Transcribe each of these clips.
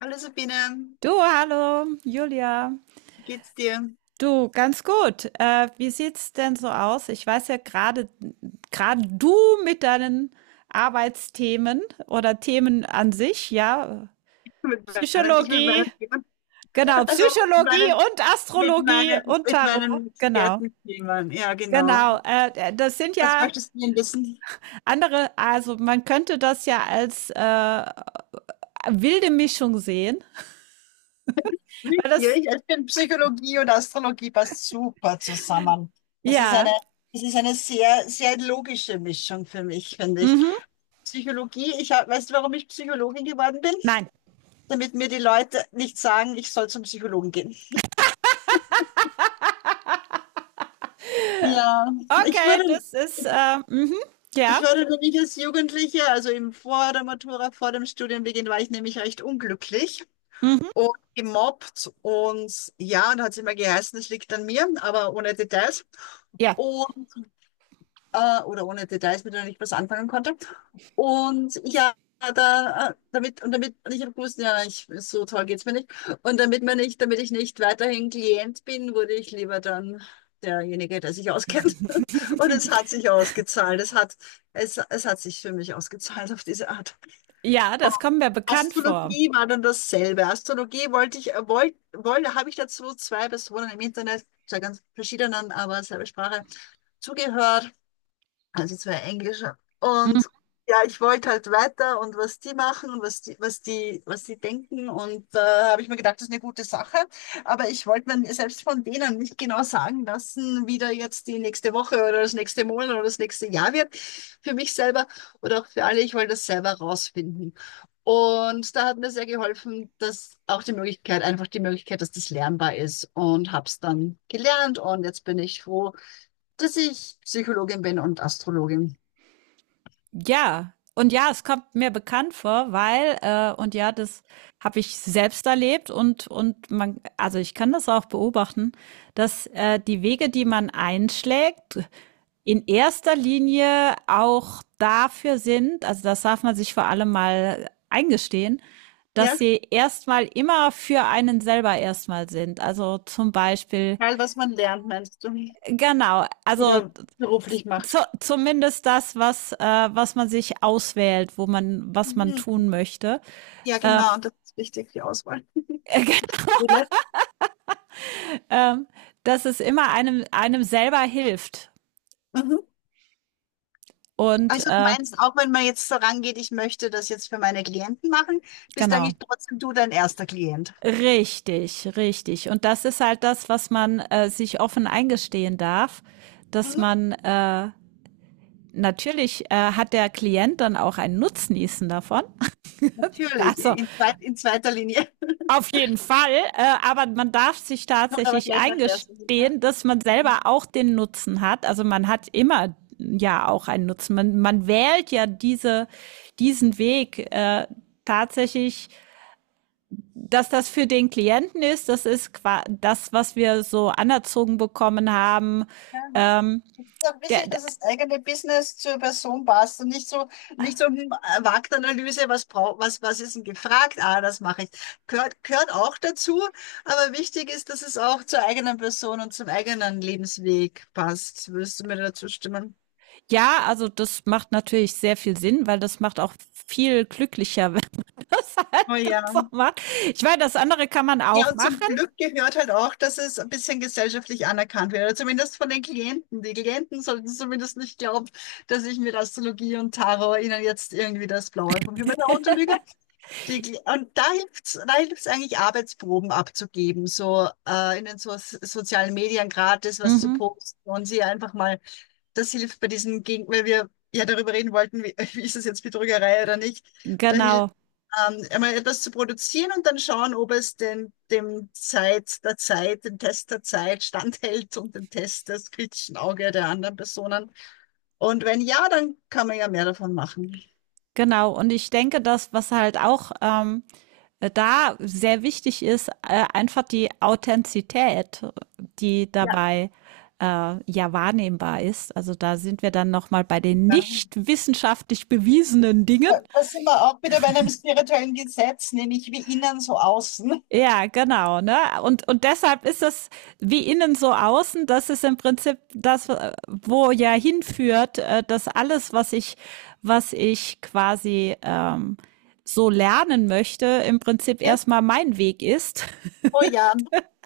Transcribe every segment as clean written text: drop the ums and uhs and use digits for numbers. Hallo Sabine, Du, hallo, Julia. wie geht's dir? Du, ganz gut. Wie sieht's denn so aus? Ich weiß ja gerade du mit deinen Arbeitsthemen oder Themen an sich, ja, Ich mit Psychologie, meinen Themen, genau, also Psychologie und Astrologie und mit Tarot, meinen genau, Expertenthemen, ja genau. genau. Das sind Was ja möchtest du denn wissen? andere, also man könnte das ja als wilde Mischung sehen, weil das, Wirklich, ich finde Psychologie und Astrologie passt super zusammen. Das ist eine, ja, das ist eine sehr, sehr logische Mischung für mich, finde ich. mhm, Psychologie, ich hab, weißt du, warum ich Psychologin geworden bin? nein. Damit mir die Leute nicht sagen, ich soll zum Psychologen gehen. Ja, ich Okay, wurde, das ist, mhm, Ich ja, war nämlich als Jugendliche, also eben vor der Matura, vor dem Studienbeginn, war ich nämlich recht unglücklich mhm, und gemobbt und ja, und hat es immer geheißen, es liegt an mir, aber ohne Details ja. und, oder ohne Details, mit denen ich was anfangen konnte. Und ja, da, damit, und damit, und ich habe gewusst, ja, ich, so toll geht's mir nicht. Und damit ich nicht weiterhin Klient bin, wurde ich lieber dann derjenige, der sich auskennt. Und es hat sich ausgezahlt. Es hat sich für mich ausgezahlt auf diese Art. Ja, Und das kommt mir bekannt vor. Astrologie war dann dasselbe. Astrologie wollte ich, wollte, wollte, habe ich dazu zwei Personen im Internet, zwei ganz verschiedenen, aber selbe Sprache, zugehört. Also zwei Englische. Und ja, ich wollte halt weiter und was die machen und was die denken. Und da habe ich mir gedacht, das ist eine gute Sache. Aber ich wollte mir selbst von denen nicht genau sagen lassen, wie da jetzt die nächste Woche oder das nächste Monat oder das nächste Jahr wird. Für mich selber oder auch für alle. Ich wollte das selber rausfinden. Und da hat mir sehr geholfen, dass auch die Möglichkeit, einfach die Möglichkeit, dass das lernbar ist, und habe es dann gelernt, und jetzt bin ich froh, dass ich Psychologin bin und Astrologin. Ja, und ja, es kommt mir bekannt vor, weil, und ja, das habe ich selbst erlebt und man, also ich kann das auch beobachten, dass die Wege, die man einschlägt, in erster Linie auch dafür sind, also das darf man sich vor allem mal eingestehen, dass Ja, sie erstmal immer für einen selber erstmal sind. Also zum Beispiel, egal, was man lernt, meinst du? genau, also Oder beruflich macht. zumindest das, was, was man sich auswählt, wo man, was man Mhm. tun möchte. Ja, genau, das ist wichtig, die Auswahl. Wille. ähm, Dass es immer einem selber hilft. Mhm. Und Also du meinst, auch wenn man jetzt vorangeht, ich möchte das jetzt für meine Klienten machen, bist genau. eigentlich trotzdem du dein erster Klient. Richtig, richtig. Und das ist halt das, was man sich offen eingestehen darf, dass Mhm. man natürlich hat der Klient dann auch einen Nutznießen davon. Natürlich, Also in, zweit- in zweiter Linie. auf jeden Fall, aber man darf sich Oder aber tatsächlich gleich nach der ersten Linie. eingestehen, dass man Mhm. selber auch den Nutzen hat. Also man hat immer ja auch einen Nutzen. Man wählt ja diese, diesen Weg tatsächlich, dass das für den Klienten ist. Das ist das, was wir so anerzogen bekommen haben. Ja, Ähm, es ist auch der, wichtig, der, dass das eigene Business zur Person passt und nicht so, nicht so eine Marktanalyse, was braucht, was, was ist denn gefragt? Ah, das mache ich. Gehört auch dazu, aber wichtig ist, dass es auch zur eigenen Person und zum eigenen Lebensweg passt. Würdest du mir dazu stimmen? ja, also das macht natürlich sehr viel Sinn, weil das macht auch viel glücklicher, wenn man das halt Oh so ja. macht. Ich meine, das andere kann man Ja, auch und machen. zum Glück gehört halt auch, dass es ein bisschen gesellschaftlich anerkannt wird, oder zumindest von den Klienten. Die Klienten sollten zumindest nicht glauben, dass ich mit Astrologie und Tarot ihnen jetzt irgendwie das Blaue vom Himmel herunterlüge. Die, Gl- und da hilft's eigentlich, Arbeitsproben abzugeben, so in den so sozialen Medien gratis was zu Mhm, posten und sie einfach mal, das hilft bei diesem, Gegen weil wir ja darüber reden wollten, wie, wie ist es jetzt Betrügerei oder nicht, da hilft genau, einmal etwas zu produzieren und dann schauen, ob es den, dem Test der Zeit standhält und dem Test des kritischen Auge der anderen Personen. Und wenn ja, dann kann man ja mehr davon machen. genau. Und ich denke, das, was halt auch da sehr wichtig ist, einfach die Authentizität, die Ja. dabei ja wahrnehmbar ist. Also da sind wir dann nochmal bei den Ja. nicht wissenschaftlich bewiesenen Dingen. Ja, da sind wir auch wieder bei einem spirituellen Gesetz, nämlich wie innen so außen. Ja, genau, ne? Und deshalb ist es wie innen so außen, das ist im Prinzip das, wo ja hinführt, dass alles, was ich quasi so lernen möchte, im Prinzip Ja, erstmal mein Weg ist, oh ja.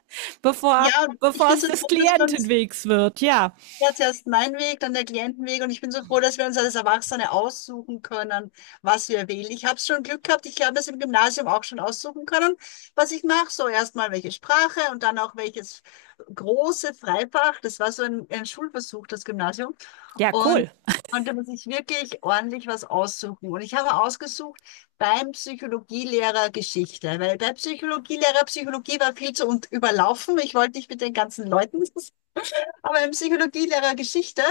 bevor, Ja, und ich bevor bin es so des froh, dass wir uns, Klientenwegs wird. Ja, ja, zuerst mein Weg, dann der Klientenweg, und ich bin so froh, dass wir uns als Erwachsene aussuchen können, was wir wählen. Ich habe schon Glück gehabt, ich habe das im Gymnasium auch schon aussuchen können, was ich mache. So erstmal welche Sprache und dann auch welches große Freifach. Das war so ein Schulversuch, das Gymnasium. ja, Und cool. konnte man sich wirklich ordentlich was aussuchen. Und ich habe ausgesucht beim Psychologielehrer Geschichte, weil der Psychologielehrer Psychologie war viel zu und überlaufen. Ich wollte nicht mit den ganzen Leuten, aber im Psychologielehrer Geschichte,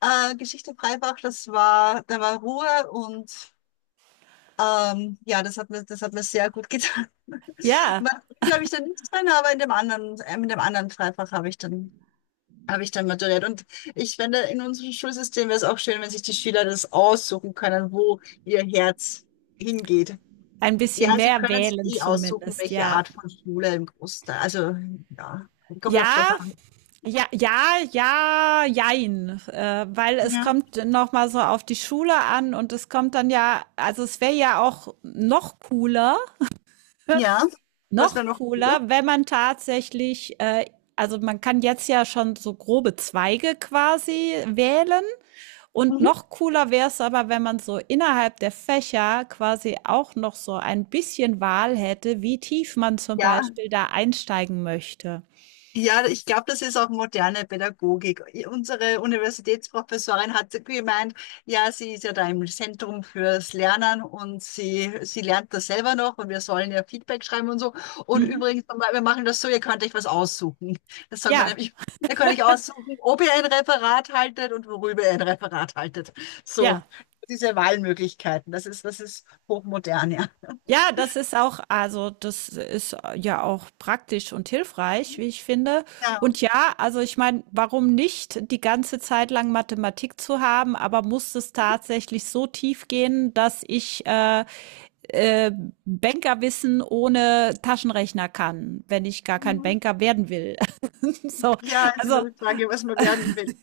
Geschichte Freibach, das war, da war Ruhe und ja, das hat mir sehr gut getan. Ja, Mathematik habe ich dann nichts drin, aber in dem anderen Freifach habe ich dann maturiert. Und ich finde, in unserem Schulsystem wäre es auch schön, wenn sich die Schüler das aussuchen können, wo ihr Herz hingeht. ein bisschen Ja, sie mehr können es wählen eh aussuchen, zumindest, welche ja. Art von Schule im Großteil. Also, ja, kommt auch drauf Ja, an. ja, ja, ja, jein, weil es Ja. kommt noch mal so auf die Schule an und es kommt dann ja, also es wäre ja auch Ja, was wäre noch noch gut? cooler, wenn man tatsächlich, also man kann jetzt ja schon so grobe Zweige quasi wählen und Mhm. noch cooler wäre es aber, wenn man so innerhalb der Fächer quasi auch noch so ein bisschen Wahl hätte, wie tief man zum Ja. Beispiel da einsteigen möchte. Ja, ich glaube, das ist auch moderne Pädagogik. Unsere Universitätsprofessorin hat gemeint, ja, sie ist ja da im Zentrum fürs Lernen und sie lernt das selber noch, und wir sollen ja Feedback schreiben und so. Und Mhm. übrigens, wir machen das so, ihr könnt euch was aussuchen. Das soll man Ja, nämlich, ihr könnt euch aussuchen, ob ihr ein Referat haltet und worüber ihr ein Referat haltet. So, ja. diese Wahlmöglichkeiten, das ist hochmodern, ja. Ja, das ist auch, also das ist ja auch praktisch und hilfreich, wie ich finde. Ja. Und ja, also ich meine, warum nicht die ganze Zeit lang Mathematik zu haben, aber muss es tatsächlich so tief gehen, dass ich äh, Bankerwissen ohne Taschenrechner kann, wenn ich gar kein Mhm. Banker werden will. So, Ja, jetzt ist also, immer die Frage, was man werden will.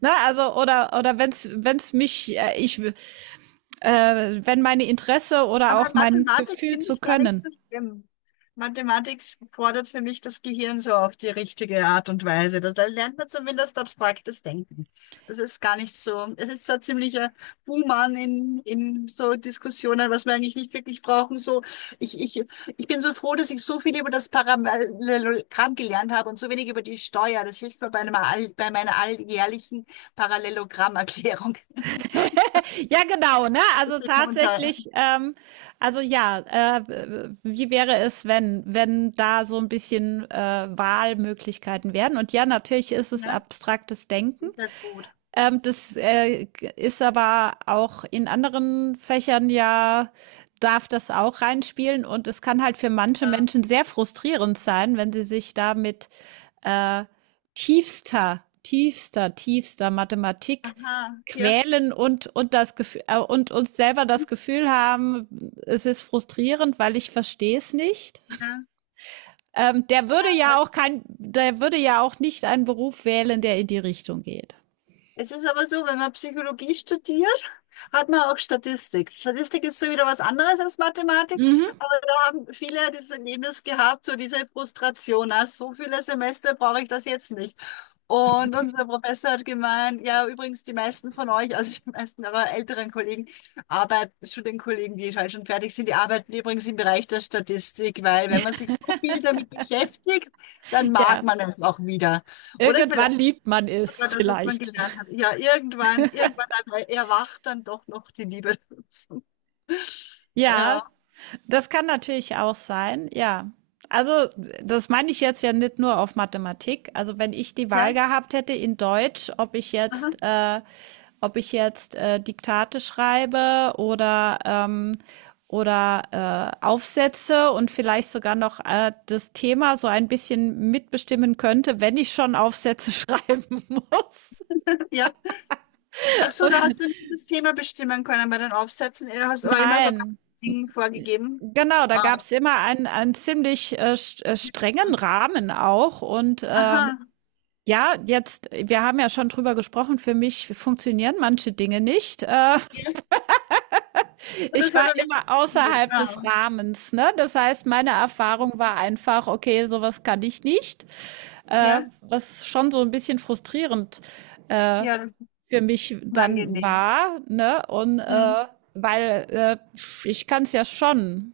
ne, also oder wenn's mich ich wenn meine Interesse oder Aber auch mein Mathematik Gefühl finde zu ich gar nicht können. so schlimm. Mathematik fordert für mich das Gehirn so auf die richtige Art und Weise. Da lernt man zumindest abstraktes Denken. Das ist gar nicht so. Es ist zwar ziemlicher Buhmann in so Diskussionen, was wir eigentlich nicht wirklich brauchen. So, ich, ich, ich bin so froh, dass ich so viel über das Parallelogramm gelernt habe und so wenig über die Steuer. Das hilft mir bei meiner alljährlichen Parallelogrammerklärung. Ja, genau, ne? Das Also hilft mir unter, tatsächlich, also ja, äh, wie wäre es, wenn, wenn da so ein bisschen Wahlmöglichkeiten wären? Und ja, natürlich ist es ne? abstraktes Denken. Ist ja gut. Das ist aber auch in anderen Fächern ja, darf das auch reinspielen und es kann halt für manche Ja. Menschen sehr frustrierend sein, wenn sie sich da mit äh, tiefster, tiefster, tiefster Mathematik Aha, ja. quälen und das Gefühl und uns selber das Gefühl haben, es ist frustrierend, weil ich verstehe es nicht. Ja. Der würde ja auch kein, der würde ja auch nicht einen Beruf wählen, der in die Richtung geht. Es ist aber so, wenn man Psychologie studiert, hat man auch Statistik. Statistik ist so wieder was anderes als Mathematik, Mhm. aber da haben viele das Erlebnis gehabt, so diese Frustration, na, so viele Semester brauche ich das jetzt nicht. Und unser Professor hat gemeint, ja, übrigens, die meisten von euch, also die meisten aber älteren Kollegen, Arbeit, Studienkollegen, die halt schon fertig sind, die arbeiten übrigens im Bereich der Statistik, weil wenn man sich so viel damit beschäftigt, dann mag Ja. man es auch wieder. Oder vielleicht Irgendwann liebt man es ja, das, was man vielleicht. gelernt hat. Ja, irgendwann dann erwacht dann doch noch die Liebe dazu. Ja, Ja. das kann natürlich auch sein, ja. Also, das meine ich jetzt ja nicht nur auf Mathematik. Also, wenn ich die Wahl Ja. gehabt hätte in Deutsch, Aha. Ob ich jetzt Diktate schreibe oder Aufsätze und vielleicht sogar noch das Thema so ein bisschen mitbestimmen könnte, wenn ich schon Aufsätze schreiben muss. Ja. Ach so, da Und hast du nicht das Thema bestimmen können bei den Aufsätzen. Du hast aber immer so ganz nein, Ding vorgegeben. genau, da gab Ah. es immer einen, einen ziemlich strengen Rahmen auch. Und Aha. ja, jetzt, wir haben ja schon drüber gesprochen, für mich funktionieren manche Dinge nicht. Ja. Und Ich das war hat doch nicht immer funktioniert. außerhalb des Ah. Rahmens, ne? Das heißt, meine Erfahrung war einfach, okay, sowas kann ich nicht. Ja. Was schon so ein bisschen frustrierend äh, Ja, das ist für mich dann unangenehm. war, ne? Und Mhm. Weil ich kann es ja schon,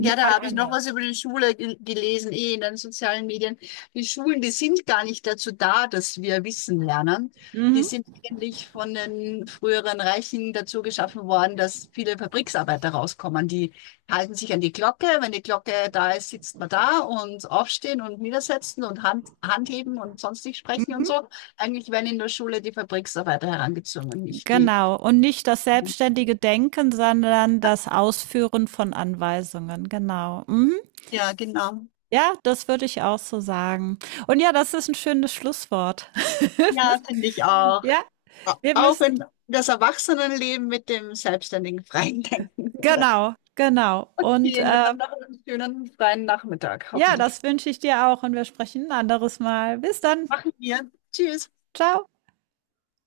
Ja, da halt habe ich noch anders. was über die Schule ge- gelesen, eh in den sozialen Medien. Die Schulen, die sind gar nicht dazu da, dass wir Wissen lernen. Die Mhm. sind eigentlich von den früheren Reichen dazu geschaffen worden, dass viele Fabriksarbeiter rauskommen. Die halten sich an die Glocke. Wenn die Glocke da ist, sitzt man da und aufstehen und niedersetzen und Hand heben und sonst nicht sprechen und Mhm. so. Eigentlich werden in der Schule die Fabriksarbeiter herangezwungen, nicht die. Genau. Und nicht das selbstständige Denken, sondern das Ausführen von Anweisungen. Genau. Mhm. Ja, genau. Ja, das würde ich auch so sagen. Und ja, das ist ein schönes Schlusswort. Ja, finde ich auch. Ja, Au- wir Auch müssen, in das Erwachsenenleben mit dem selbstständigen freien Denken, oder? genau, genau. Und Okay, na dann noch einen schönen freien Nachmittag, ja, hoffentlich. das wünsche ich dir auch und wir sprechen ein anderes Mal. Bis dann. Machen wir. Tschüss. Ciao.